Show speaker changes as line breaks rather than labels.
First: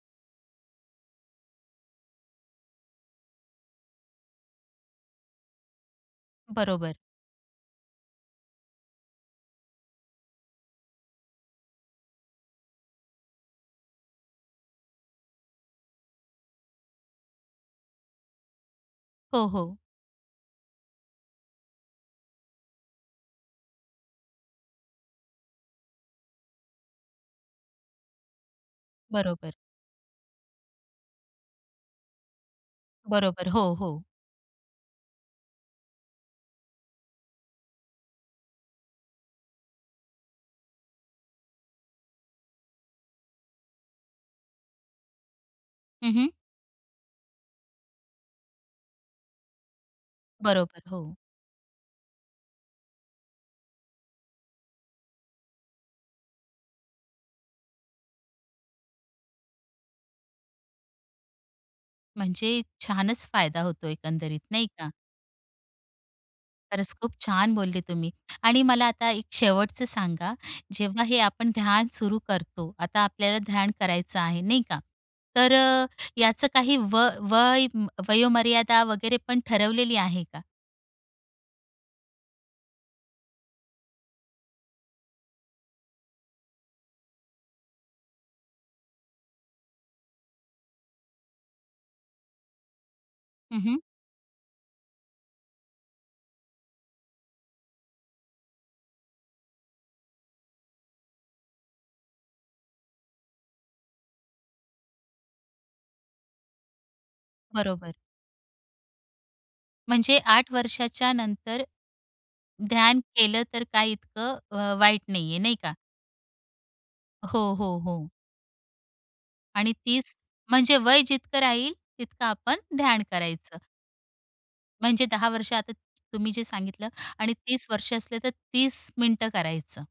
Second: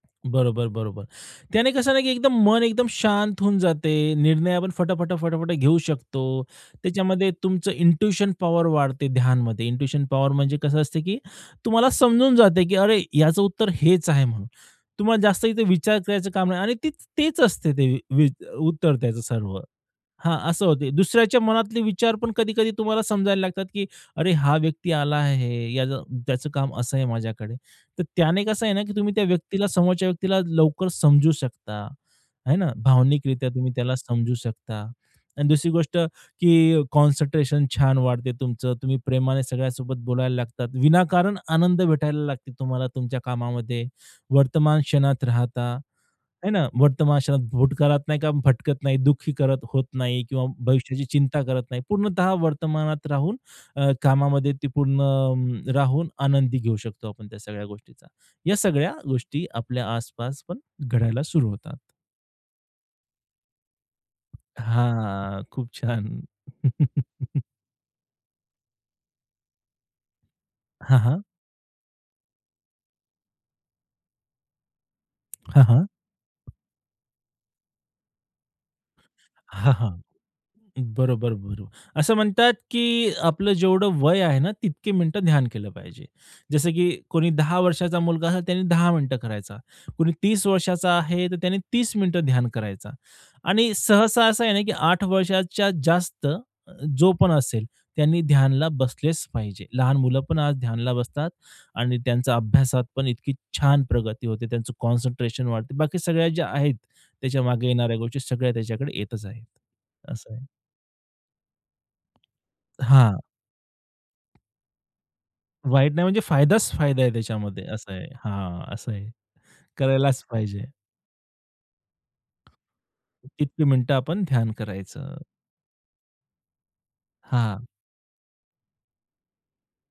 बरोबर, बरोबर. त्याने कसं ना, की एकदम मन एकदम शांत होऊन जाते. निर्णय आपण फटा, फटा, फटा, फटा घेऊ शकतो.
बरोबर.
त्याच्यामध्ये तुमचं इंट्युशन पॉवर वाढते ध्यानमध्ये. इंट्यूशन पॉवर म्हणजे कसं असते की तुम्हाला समजून जाते, की अरे ह्याचं उत्तर हेच आहे म्हणून. तुम्हाला जास्त इथे विचार करायचं काम नाही आणि ते तेच असते ते वी उत्तर त्याचं
हो,
सर्व.
हो.
हां, असं होते. दुसऱ्याच्या मनातले विचार पण कधी-कधी तुम्हाला समजायला लागतात, की "अरे हा व्यक्ती आला आहे, याला त्याचं काम असं आहे माझ्याकडे." तर त्याने कसं आहे ना, की तुम्ही त्या
बरोबर.
व्यक्तीला समोरच्या व्यक्तीला लवकर समजू शकता, हे ना. भावनिकरित्या
बरोबर.
तुम्ही
हो,
त्याला
हो.
समजू शकता. आणि दुसरी गोष्ट, की कॉन्सन्ट्रेशन छान वाढते तुमचं. तुम्ही प्रेमाने सगळ्यांसोबत बोलायला लागतात. विनाकारण आनंद भेटायला लागते तुम्हाला तुमच्या कामामध्ये. वर्तमान क्षणात राहता,
हं, हं.
हे ना. वर्तमान क्षणात, भूतकाळात नाही का भटकत नाही दुःखी करत होत नाही किंवा
बरोबर,
भविष्याची
हो.
चिंता करत नाही. पूर्णतः वर्तमानात राहून अ, कामामध्ये ती पूर्ण राहून आनंदी घेऊ शकतो आपण त्या सगळ्या गोष्टीचा. या सगळ्या गोष्टी आपल्या आसपास पण घडायला सुरू होतात.
म्हणजे छानच फायदा होतो एकंदरीत, नाही का.
हां. खूप छान.
खरंच खूप छान बोलले तुम्ही आणि मला आता एक शेवटचं सांगा,
हां,
जेव्हा हे
हां.
आपण ध्यान सुरू करतो, आता आपल्याला ध्यान करायचं आहे नाही का. तर
हां, हां.
अ, याचं काही व वय वयोमर्यादा वगैरे पण
हां,
ठरवलेली
हां.
आहे का?
बरोबर, बरोबर. असं म्हणतात, की आपलं जेवढं वय आहे ना, तितके मिनिटं ध्यान केलं पाहिजे. जसं की कुणी 10 वर्षाचा मुलगा आहे, त्याने 10 मिनिटं करायचा, कुणी 30 वर्षाचा आहे, तर त्याने 30 मिनिटं ध्यान करायचा.
हं,
आणि
हं.
सहसा असं आहे ना, की 8 वर्षाच्या जास्त जो पण असेल, त्यांनी ध्यानला बसलेच पाहिजे. लहान मुलं पण आज ध्यानाला बसतात आणि त्यांचा अभ्यासात पण इतकी छान प्रगती होते. त्यांचं कॉन्सन्ट्रेशन वाढते. बाकी सगळ्या ज्या आहेत, त्याच्या मागे
बरोबर.
येणाऱ्या गोष्टी सगळ्या त्याच्याकडे येतच आहेत.
म्हणजे
असं.
8 वर्षाच्यानंतर ध्यान
हां.
केलं तर काही इतकं अ, वाईट नाहीये, नाही का?
वाईट नाही, म्हणजे फायदाच फायदा आहे
हो,
त्याच्यामध्ये
हो,
असं आहे.
हो.
हां, असं आहे.
आणि 30
करायलाच पाहिजे.
म्हणजे वय जितकं राहील, तितकं आपण ध्यान करायचं.
तितकी मिनिटं आपण ध्यान
म्हणजे
करायचं.
10 वर्ष आता तुम्ही जे सांगितलं आणि
हां.
30 वर्ष असले, तर 30 मिनिटं करायचं.